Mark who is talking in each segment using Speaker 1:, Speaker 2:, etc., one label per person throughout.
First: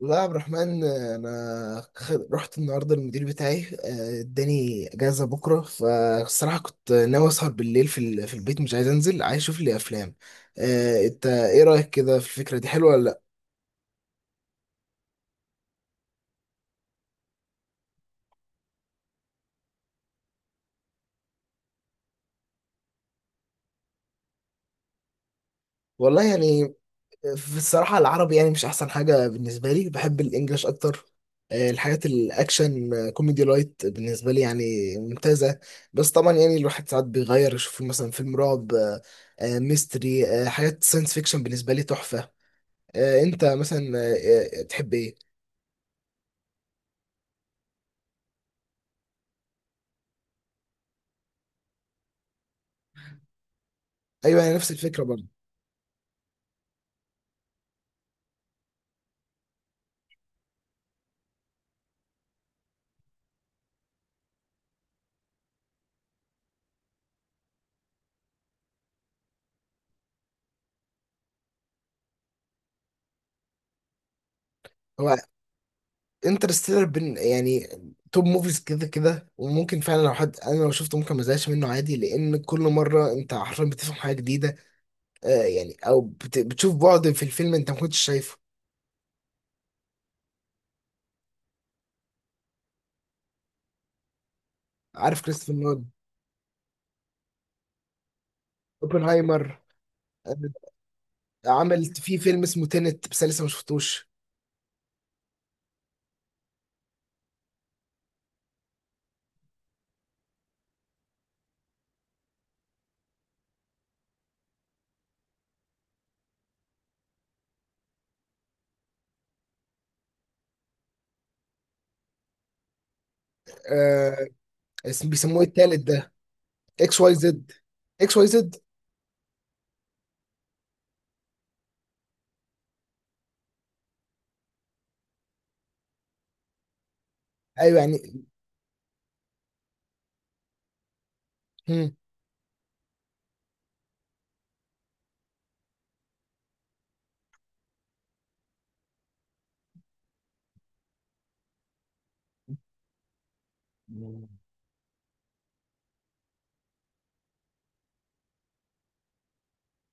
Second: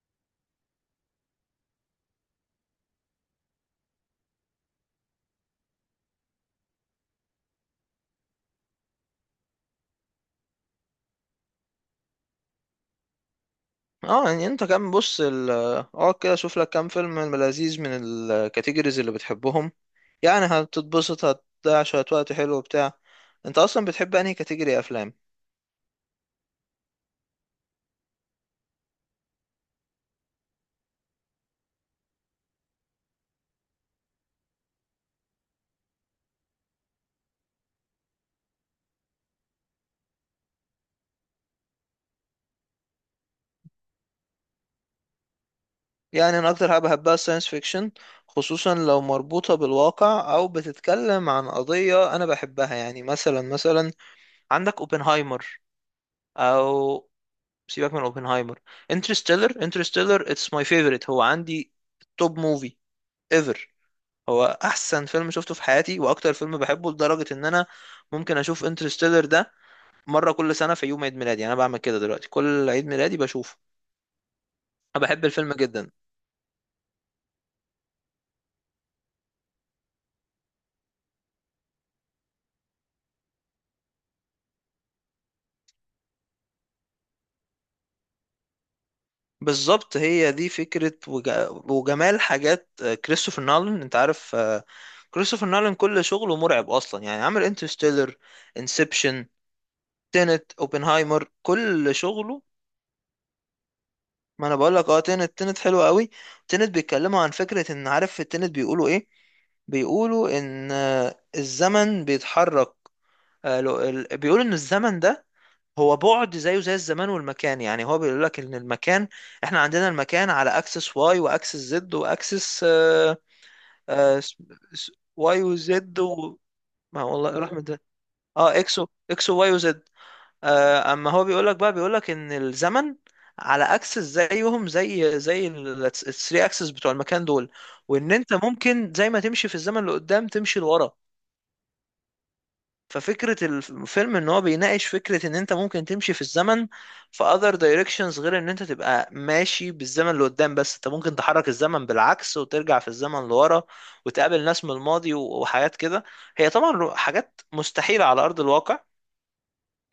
Speaker 1: لا يا عبد الرحمن، انا رحت النهارده، المدير بتاعي اداني اجازه بكره. فالصراحه كنت ناوي اسهر بالليل في في البيت، مش عايز انزل، عايز اشوف لي افلام. انت ايه رايك كده؟ في الفكره دي حلوه ولا لا؟
Speaker 2: اه يعني انت كم بص ال اه كده شوف لك كام فيلم من لذيذ من الكاتيجوريز اللي بتحبهم. يعني هتتبسط، هتضيع شوية وقت حلو وبتاع. انت اصلا بتحب انهي كاتيجوري افلام؟
Speaker 1: والله يعني، في الصراحه العربي يعني مش احسن حاجه بالنسبه لي، بحب الانجليش اكتر. الحاجات الاكشن، كوميدي لايت بالنسبه لي يعني ممتازه. بس طبعا يعني الواحد ساعات بيغير، يشوف مثلا فيلم رعب، ميستري، حاجات ساينس فيكشن بالنسبه لي تحفه. انت مثلا تحب ايه؟
Speaker 2: يعني انا اكتر حاجة بحبها الساينس فيكشن، خصوصا لو مربوطة بالواقع او بتتكلم عن قضية انا بحبها. يعني مثلا
Speaker 1: ايوه، انا نفس
Speaker 2: عندك
Speaker 1: الفكره برضه.
Speaker 2: اوبنهايمر، او سيبك من اوبنهايمر. انترستيلر اتس ماي فيفورت. هو عندي توب موفي ايفر. هو احسن فيلم شفته في حياتي واكتر فيلم بحبه، لدرجه ان انا ممكن اشوف انترستيلر ده مره كل سنه في يوم عيد ميلادي. يعني انا بعمل كده دلوقتي، كل عيد ميلادي بشوفه.
Speaker 1: هو
Speaker 2: انا بحب الفيلم جدا.
Speaker 1: انترستيلر بن يعني توب موفيز كده كده، وممكن فعلا لو حد انا لو شفته ممكن ما ازهقش منه عادي، لان كل مره انت حرفيا بتفهم حاجه جديده، يعني او بتشوف بعد في الفيلم انت ما كنتش شايفه.
Speaker 2: بالظبط، هي دي فكره وجمال حاجات كريستوفر نولان، انت عارف.
Speaker 1: عارف
Speaker 2: كريستوفر
Speaker 1: كريستوفر
Speaker 2: نولان
Speaker 1: نولان.
Speaker 2: كل شغله مرعب اصلا. يعني عامل انترستيلر، انسبشن،
Speaker 1: اوبنهايمر، آه،
Speaker 2: تينت، اوبنهايمر،
Speaker 1: عمل
Speaker 2: كل
Speaker 1: في
Speaker 2: شغله.
Speaker 1: فيلم اسمه تينت بس أنا لسه ما شفتوش.
Speaker 2: ما انا بقول لك اه، تنت حلو قوي. تنت بيتكلموا عن فكرة ان، عارف في التنت بيقولوا ايه؟ بيقولوا ان الزمن بيتحرك. بيقولوا ان الزمن ده هو بعد، زيه زي الزمان والمكان. يعني هو بيقول لك ان المكان، احنا عندنا المكان على اكسس واي واكسس زد واكسس
Speaker 1: آه، اسم بيسموه
Speaker 2: واي
Speaker 1: التالت
Speaker 2: وزد
Speaker 1: ده؟
Speaker 2: و...
Speaker 1: اكس
Speaker 2: ما
Speaker 1: واي
Speaker 2: والله
Speaker 1: زد
Speaker 2: رحمة ده.
Speaker 1: X Y Z.
Speaker 2: اه اكس وواي وزد. اما هو بيقولك بقى، بيقولك ان الزمن على اكسس زيهم زي زي ال 3 اكسس بتوع المكان دول.
Speaker 1: ايوه يعني.
Speaker 2: وان انت ممكن زي ما تمشي في الزمن لقدام، تمشي لورا. ففكرة الفيلم ان هو بيناقش فكرة ان انت ممكن تمشي في الزمن في other directions، غير ان انت تبقى ماشي بالزمن لقدام، بس انت ممكن تحرك الزمن بالعكس وترجع في الزمن لورا
Speaker 1: مم.
Speaker 2: وتقابل ناس من الماضي وحاجات كده. هي طبعا حاجات مستحيلة على ارض الواقع،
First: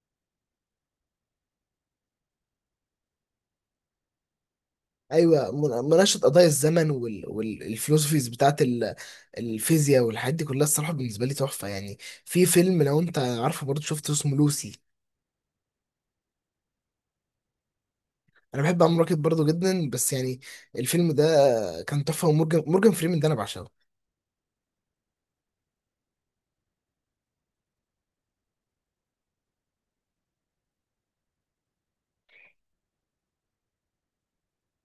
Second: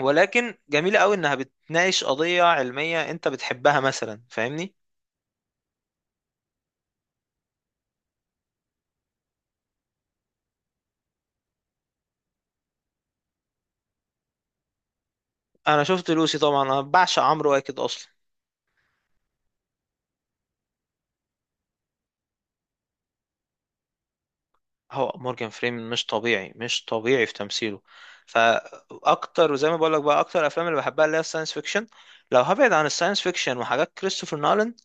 Speaker 2: ولكن جميلة قوي انها بتناقش قضية علمية انت بتحبها مثلا، فاهمني؟
Speaker 1: ايوه، مناقشه قضايا الزمن والفلوسفيز بتاعت الفيزياء والحاجات دي كلها، الصراحه بالنسبه لي تحفه يعني. في فيلم لو انت عارفه برضه شفته اسمه لوسي.
Speaker 2: انا شفت لوسي طبعا، انا بعشق عمرو واكد اصلا.
Speaker 1: انا بحب عمرو راكب برضه جدا، بس يعني الفيلم ده كان تحفه. ومورجان، مورجان فريمان ده انا بعشقه.
Speaker 2: هو مورجان فريمان مش طبيعي في تمثيله. فاكتر وزي ما بقول لك بقى، اكتر افلام اللي بحبها اللي هي الساينس فيكشن. لو هبعد عن الساينس فيكشن وحاجات كريستوفر نولان،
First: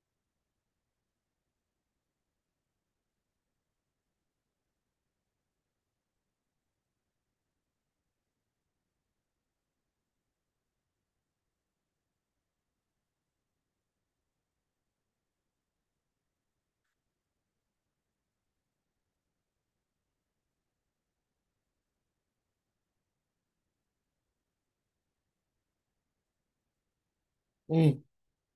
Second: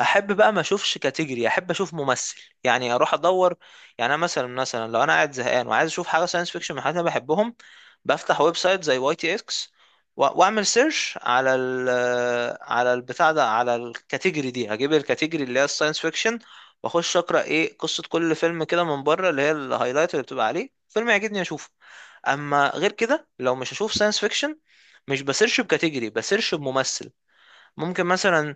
Speaker 2: احب بقى ما اشوفش كاتيجوري، احب اشوف ممثل. يعني اروح ادور. يعني انا مثلا، مثلا لو انا قاعد زهقان وعايز اشوف حاجه ساينس فيكشن من حاجات انا بحبهم، بفتح ويب سايت زي واي تي اكس واعمل سيرش على ال... على البتاع ده، على الكاتيجوري دي. هجيب الكاتيجوري اللي هي الساينس فيكشن، واخش اقرا ايه قصه كل فيلم كده من بره، اللي هي الهايلايت اللي بتبقى عليه. فيلم يعجبني اشوفه. اما غير كده، لو مش هشوف ساينس فيكشن، مش بسيرش بكاتيجوري، بسيرش بممثل.
Speaker 1: امم
Speaker 2: ممكن مثلا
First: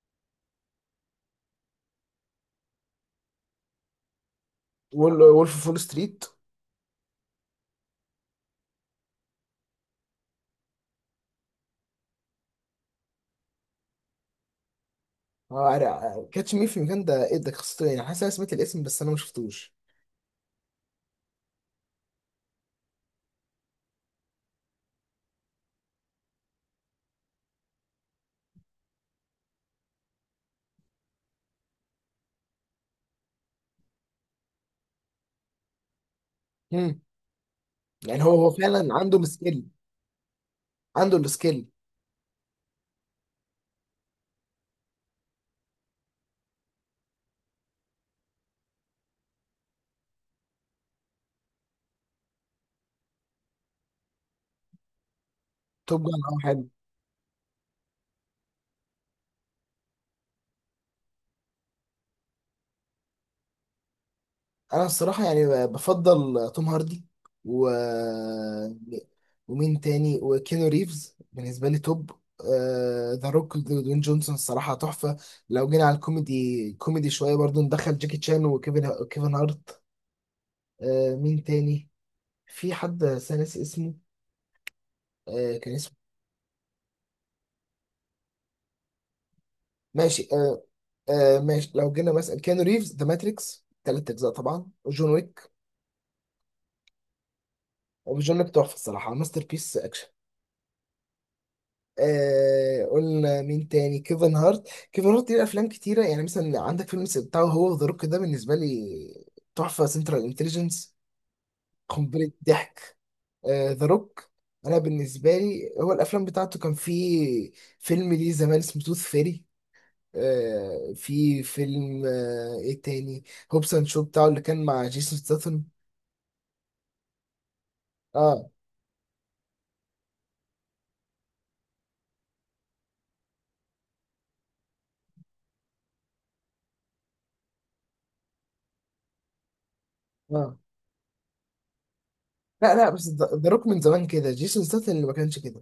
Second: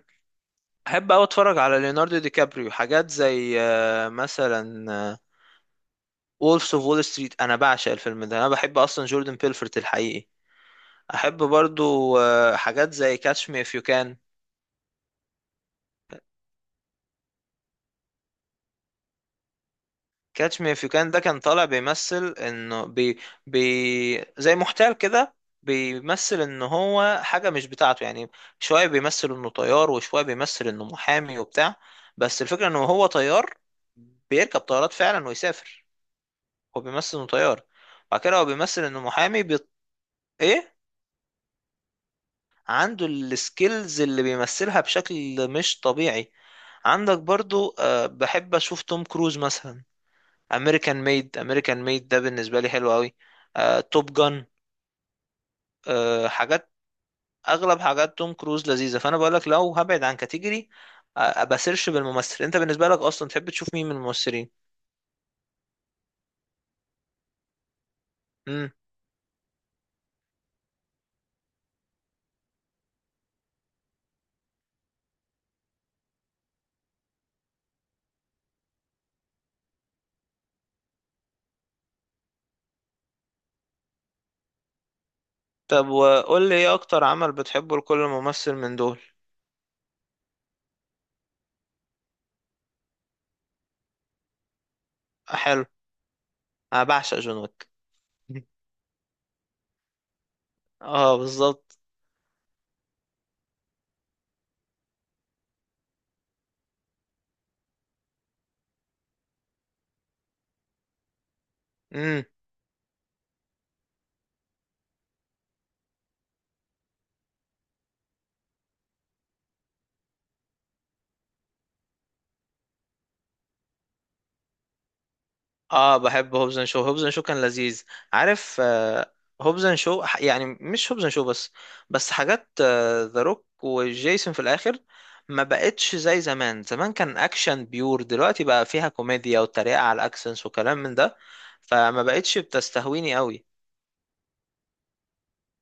Speaker 2: احب اوي اتفرج على ليوناردو دي كابريو، حاجات زي مثلا
Speaker 1: وولف فول ستريت.
Speaker 2: وولفز اوف وول ستريت. انا بعشق الفيلم ده، انا بحب اصلا جوردن بيلفورت الحقيقي. احب برضو حاجات زي كاتش مي اف يو كان.
Speaker 1: كاتش مي في المكان ده ايه؟ ده قصته إيه؟ يعني حاسس انا سمعت الاسم بس انا ما شفتوش.
Speaker 2: كاتش مي اف يو كان ده كان طالع بيمثل انه بي زي محتال كده. بيمثل ان هو حاجة مش بتاعته يعني. شوية بيمثل انه طيار، وشوية بيمثل انه محامي وبتاع. بس الفكرة انه هو طيار، بيركب طيارات فعلا ويسافر. هو
Speaker 1: امم
Speaker 2: بيمثل انه طيار. بعد
Speaker 1: يعني هو
Speaker 2: كده هو
Speaker 1: هو
Speaker 2: بيمثل
Speaker 1: فعلا
Speaker 2: انه
Speaker 1: عنده
Speaker 2: محامي
Speaker 1: السكيل؟
Speaker 2: ايه،
Speaker 1: عنده السكيل.
Speaker 2: عنده السكيلز اللي بيمثلها بشكل مش طبيعي. عندك برضو أه، بحب اشوف توم كروز مثلا. امريكان ميد، امريكان ميد ده بالنسبه لي حلو قوي. توب جان.
Speaker 1: توب جان او حاجه.
Speaker 2: حاجات، اغلب حاجات توم كروز لذيذه. فانا بقول لك لو هبعد عن كاتيجوري، بسيرش بالممثل. انت بالنسبه لك اصلا تحب تشوف مين من الممثلين؟
Speaker 1: انا الصراحه يعني بفضل توم هاردي، و
Speaker 2: امم.
Speaker 1: ومين تاني، وكينو ريفز بالنسبه لي توب. ذا روك ودوين جونسون، الصراحه تحفه. لو جينا على الكوميدي، كوميدي شويه برضو ندخل جاكي تشان وكيفن، كيفن هارت. مين تاني؟ في حد بس أنا ناسي اسمه، كان
Speaker 2: طب
Speaker 1: اسمه...
Speaker 2: وقول لي ايه اكتر عمل بتحبه لكل ممثل من دول؟
Speaker 1: ماشي. ماشي، لو جينا مثلا كيانو ريفز، ذا ماتريكس 3 اجزاء طبعا، وجون ويك.
Speaker 2: حلو. انا بعشق جون ويك.
Speaker 1: وجون ويك تحفه الصراحه، ماستر بيس اكشن.
Speaker 2: اه بالظبط.
Speaker 1: قلنا مين تاني؟ كيفن هارت ليه افلام كتيره، يعني مثلا عندك فيلم بتاعه هو ذا روك، ده بالنسبه لي تحفه. سنترال انتليجنس
Speaker 2: مم.
Speaker 1: قنبله ضحك. ذا روك، انا بالنسبه لي هو الافلام بتاعته، كان في فيلم ليه زمان اسمه توث فيري. في فيلم، ايه تاني؟ هوبس اند شو بتاعه اللي كان مع جيسون ستاثام.
Speaker 2: اه بحب هوبز اند شو، هوبز اند شو كان لذيذ،
Speaker 1: اه.
Speaker 2: عارف آه. هوبز اند شو ح- يعني مش هوبز اند شو بس، بس حاجات ذا روك وجيسون في الاخر ما بقتش زي زمان. زمان كان اكشن بيور، دلوقتي بقى فيها كوميديا وتريقة على الاكسنس
Speaker 1: اه،
Speaker 2: وكلام من ده. فما بقتش
Speaker 1: لا لا، بس
Speaker 2: بتستهويني قوي.
Speaker 1: ذا روك من زمان كده، جيسون ستاثام اللي ما كانش كده.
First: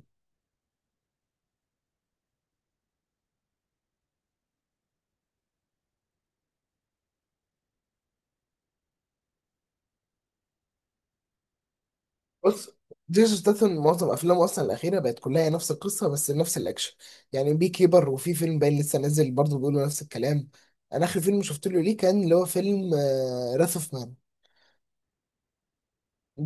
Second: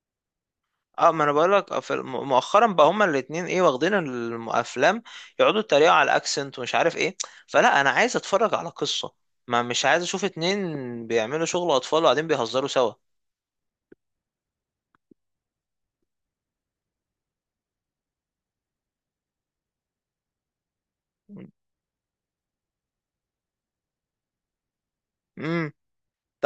Speaker 2: اه، ما انا بقول لك، مؤخرا بقى هما الاتنين، ايه، واخدين الافلام يقعدوا يتريقوا على الاكسنت ومش عارف ايه. فلا، انا عايز اتفرج على قصة، ما مش عايز اشوف اتنين بيعملوا شغل اطفال وقاعدين بيهزروا
Speaker 1: بص،
Speaker 2: سوا.
Speaker 1: جيسون ستاثام معظم افلامه اصلا الاخيره بقت كلها هي نفس القصه بس نفس الاكشن، يعني بي كيبر. وفي فيلم باين لسه نازل برضه بيقولوا نفس الكلام. انا اخر فيلم شفت له ليه كان اللي هو فيلم راث اوف مان.
Speaker 2: امم.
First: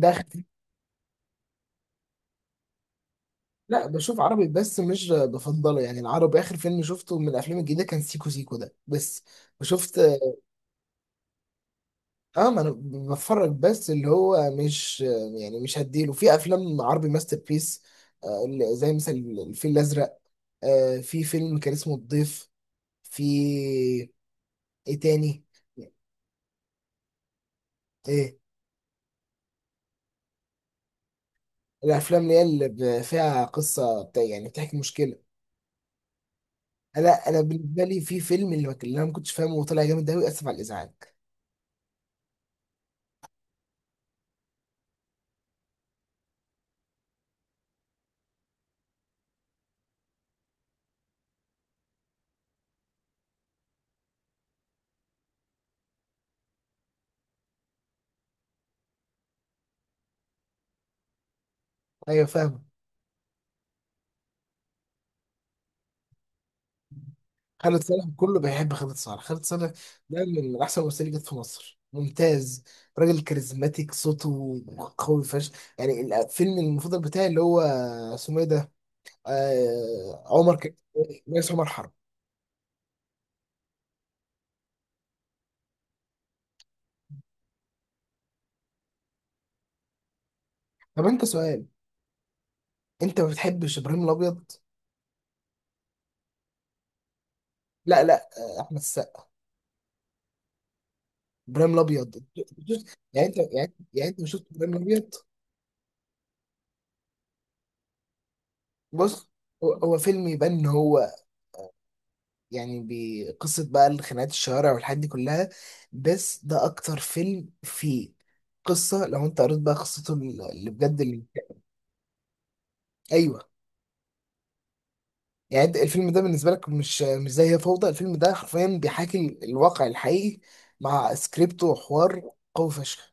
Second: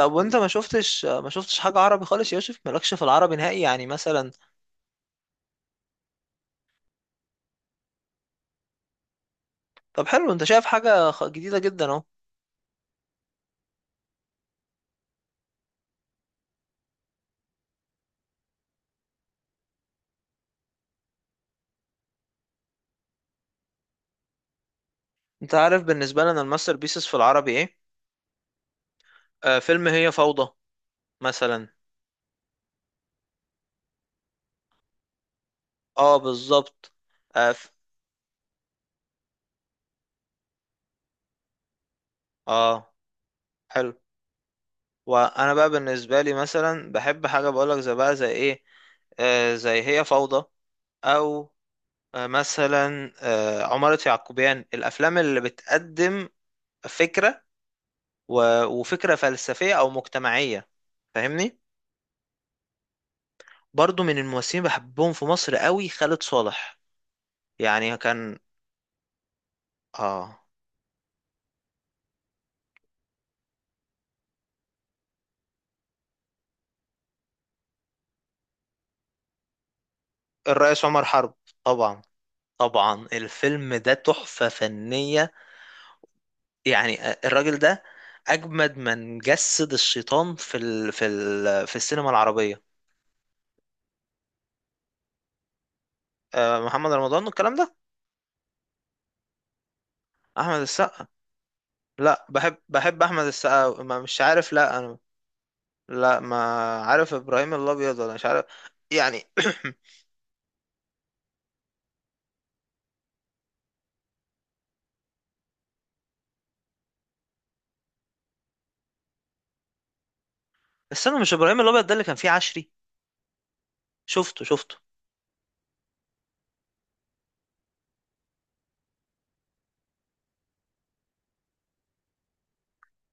Speaker 1: ده آخر
Speaker 2: وانت
Speaker 1: فيلم.
Speaker 2: ما شفتش حاجة عربي خالص يا يوسف؟ مالكش في العربي نهائي
Speaker 1: لا،
Speaker 2: يعني
Speaker 1: بشوف
Speaker 2: مثلا؟
Speaker 1: عربي بس مش بفضله يعني. العربي اخر فيلم شفته من الافلام الجديده كان سيكو سيكو ده بس. وشفت...
Speaker 2: طب حلو، انت شايف حاجة جديدة جدا اهو.
Speaker 1: اه، ما انا بتفرج بس اللي هو مش، يعني مش هديله. في افلام عربي ماستر بيس اللي زي مثلا الفيل الازرق، في فيلم كان اسمه الضيف. في ايه تاني؟
Speaker 2: انت عارف بالنسبة لنا الماستر بيسز في العربي ايه؟
Speaker 1: ايه،
Speaker 2: آه، فيلم هي فوضى مثلا.
Speaker 1: الافلام اللي هي اللي فيها قصه بتاع، يعني بتحكي مشكله.
Speaker 2: اه بالظبط.
Speaker 1: لا، انا
Speaker 2: اه ف-
Speaker 1: بالنسبه لي في فيلم اللي ما كان- اللي انا ما كنتش فاهمه وطلع جامد قوي. اسف على الازعاج.
Speaker 2: آه، حلو. وانا بقى بالنسبه لي مثلا بحب حاجه، بقولك زي بقى، زي ايه، آه زي هي فوضى، او آه مثلا، آه عمارة يعقوبيان، الافلام اللي بتقدم فكره وفكره فلسفيه او مجتمعيه، فاهمني.
Speaker 1: ايوه فاهمه.
Speaker 2: برضو من الممثلين بحبهم في مصر قوي خالد صالح،
Speaker 1: خالد
Speaker 2: يعني
Speaker 1: صالح
Speaker 2: كان...
Speaker 1: كله بيحب خالد صالح. خالد صالح ده
Speaker 2: اه،
Speaker 1: من احسن الممثلين اللي جت في مصر، ممتاز. راجل كاريزماتيك، صوته قوي فشخ. يعني الفيلم المفضل بتاعي اللي هو اسمه ايه ده؟ آه عمر ك...
Speaker 2: الرئيس عمر حرب.
Speaker 1: رئيس عمر حرب.
Speaker 2: طبعا، طبعا الفيلم ده تحفه فنيه. يعني الراجل ده اجمد من جسد الشيطان
Speaker 1: طب انت سؤال،
Speaker 2: في السينما العربيه.
Speaker 1: انت ما بتحبش ابراهيم الابيض؟
Speaker 2: محمد رمضان والكلام ده.
Speaker 1: لا لا، احمد السقا،
Speaker 2: احمد السقا.
Speaker 1: ابراهيم الابيض.
Speaker 2: لا، بحب احمد
Speaker 1: يعني انت
Speaker 2: السقا
Speaker 1: يعني انت-
Speaker 2: أوي. ما
Speaker 1: يعني انت
Speaker 2: مش
Speaker 1: مش شفت
Speaker 2: عارف،
Speaker 1: ابراهيم
Speaker 2: لا انا.
Speaker 1: الابيض؟
Speaker 2: لا، ما عارف ابراهيم الابيض ولا مش عارف يعني.
Speaker 1: بص، هو فيلم يبان ان هو يعني بقصه بقى، الخناقات، الشوارع، والحاجات دي كلها. بس ده اكتر فيلم فيه قصه، لو انت قريت بقى قصته اللي بجد
Speaker 2: استنى،
Speaker 1: اللي...
Speaker 2: مش ابراهيم الابيض ده اللي كان فيه عشري؟
Speaker 1: ايوه.
Speaker 2: شفته، شفته.
Speaker 1: يعني انت الفيلم ده بالنسبه لك مش زي هي فوضى؟ الفيلم ده حرفيا بيحاكي الواقع الحقيقي، مع سكريبت وحوار قوي فشخ.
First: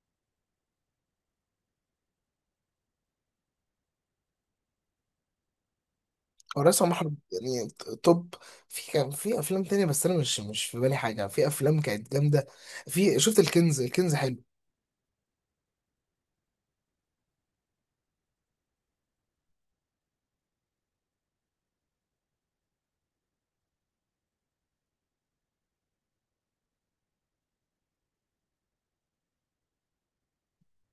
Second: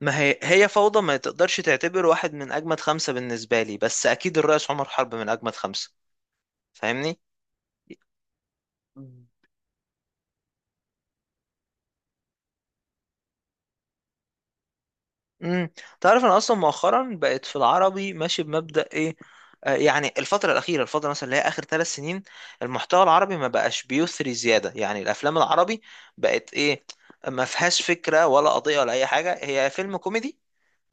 Speaker 2: ما هي، هي فوضى ما تقدرش تعتبر واحد من اجمد خمسة بالنسبه لي، بس اكيد الرئيس عمر حرب من اجمد خمسة.
Speaker 1: هو رأس محمد
Speaker 2: فاهمني.
Speaker 1: يعني توب. في، كان في افلام تانية، بس انا مش في بالي حاجه. في افلام كانت جامده، في شفت الكنز. الكنز حلو.
Speaker 2: امم. تعرف انا اصلا مؤخرا بقيت في العربي ماشي بمبدأ ايه؟ آه يعني الفترة الأخيرة، الفترة مثلا اللي هي آخر 3 سنين، المحتوى العربي ما بقاش بيثري زيادة. يعني الأفلام العربي بقت إيه، ما فيهاش فكرة ولا قضية ولا أي حاجة. هي فيلم كوميدي،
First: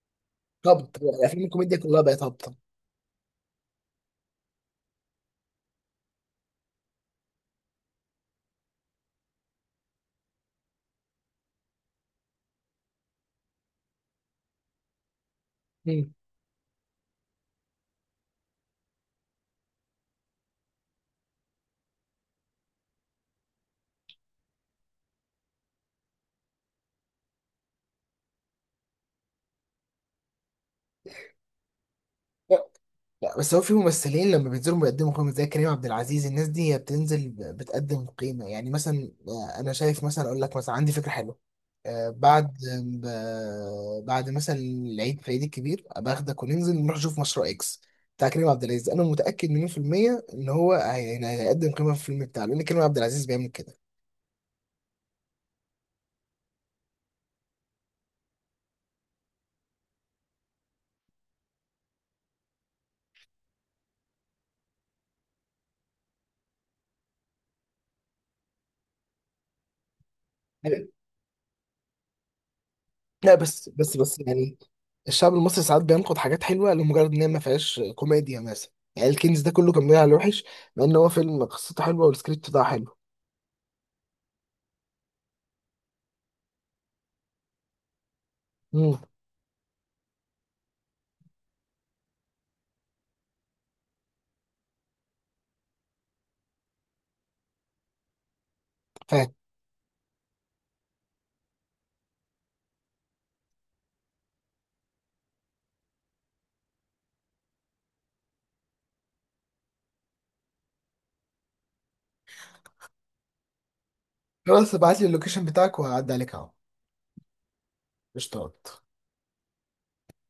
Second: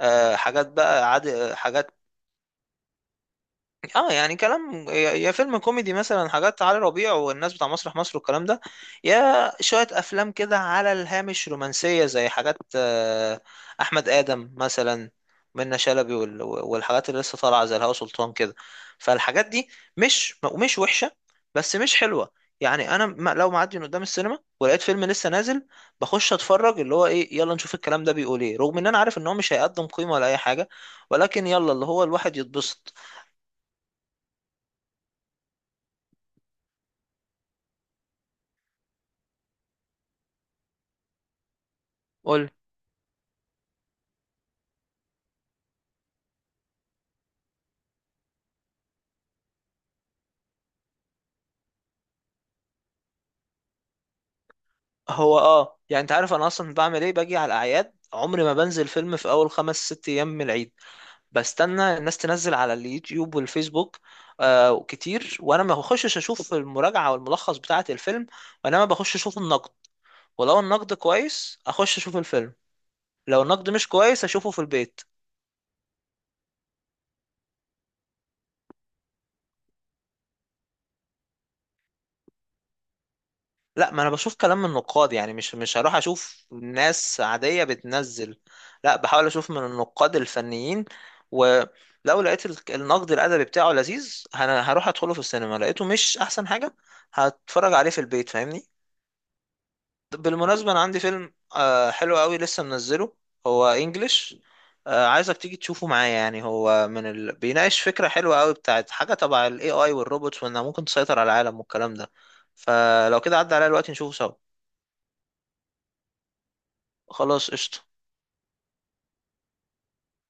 Speaker 2: آه، حاجات
Speaker 1: هبط،
Speaker 2: بقى عادي،
Speaker 1: الافلام الكوميديا
Speaker 2: حاجات.
Speaker 1: كلها بقت هابطه.
Speaker 2: اه يعني كلام، يا فيلم كوميدي مثلا، حاجات علي ربيع والناس بتاع مسرح مصر والكلام ده، يا شوية افلام كده على الهامش رومانسية، زي حاجات احمد ادم مثلا، منة
Speaker 1: مم.
Speaker 2: شلبي والحاجات اللي لسه طالعة زي الهوا سلطان كده. فالحاجات دي مش مش وحشة، بس مش حلوة. يعني انا لو معدي من قدام السينما ولقيت فيلم لسه نازل، بخش اتفرج اللي هو ايه، يلا نشوف الكلام ده بيقول ايه، رغم ان انا عارف ان هو مش هيقدم قيمة ولا اي حاجة، ولكن يلا اللي هو الواحد يتبسط.
Speaker 1: لا بس هو في ممثلين لما بينزلوا بيقدموا قيمة، زي كريم عبد العزيز، الناس دي هي بتنزل، بتقدم قيمة، يعني مثلا. أنا شايف مثلا، أقول لك مثلا، عندي فكرة حلوة.
Speaker 2: قول.
Speaker 1: بعد، بعد مثلا العيد، في العيد الكبير أبقى أخدك وننزل نروح نشوف مشروع إكس بتاع كريم عبد العزيز. أنا متأكد مليون في المية إن هو هيقدم قيمة في الفيلم بتاعه، لأن كريم عبد العزيز بيعمل كده.
Speaker 2: هو اه، يعني انت عارف انا اصلا بعمل ايه؟ باجي على الاعياد عمري ما بنزل فيلم في اول خمس ست ايام من العيد. بستنى الناس تنزل على اليوتيوب والفيسبوك آه كتير، وانا ما بخشش اشوف المراجعه والملخص بتاعه الفيلم، وانما بخش اشوف النقد. ولو النقد كويس اخش اشوف الفيلم،
Speaker 1: لا،
Speaker 2: لو
Speaker 1: بس،
Speaker 2: النقد مش كويس اشوفه
Speaker 1: يعني،
Speaker 2: في البيت.
Speaker 1: الشعب المصري ساعات بينقد حاجات حلوه لمجرد ان هي ما فيهاش كوميديا مثلا. يعني الكنز ده كله كان بيلعب على الوحش، مع ان هو فيلم قصته حلوه والسكريبت بتاعه حلو.
Speaker 2: لا، ما انا بشوف كلام من النقاد، يعني مش هروح اشوف ناس عادية بتنزل. لا،
Speaker 1: امم
Speaker 2: بحاول اشوف من النقاد الفنيين. ولو لقيت النقد الادبي بتاعه لذيذ انا هروح ادخله في السينما، لقيته مش احسن حاجة هتفرج عليه في البيت، فاهمني.
Speaker 1: فاهم.
Speaker 2: بالمناسبة انا عندي فيلم حلو قوي لسه منزله. هو انجلش. عايزك تيجي تشوفه معايا. يعني هو من ال... بيناقش فكرة حلوة قوي بتاعت حاجة تبع الاي اي والروبوتس وانها ممكن تسيطر على العالم والكلام ده. فلو كده عدى عليا الوقت نشوفه سوا.
Speaker 1: خلاص، ابعت لي اللوكيشن بتاعك وهعدي عليك اهو.
Speaker 2: خلاص قشطة.
Speaker 1: اشتغلت.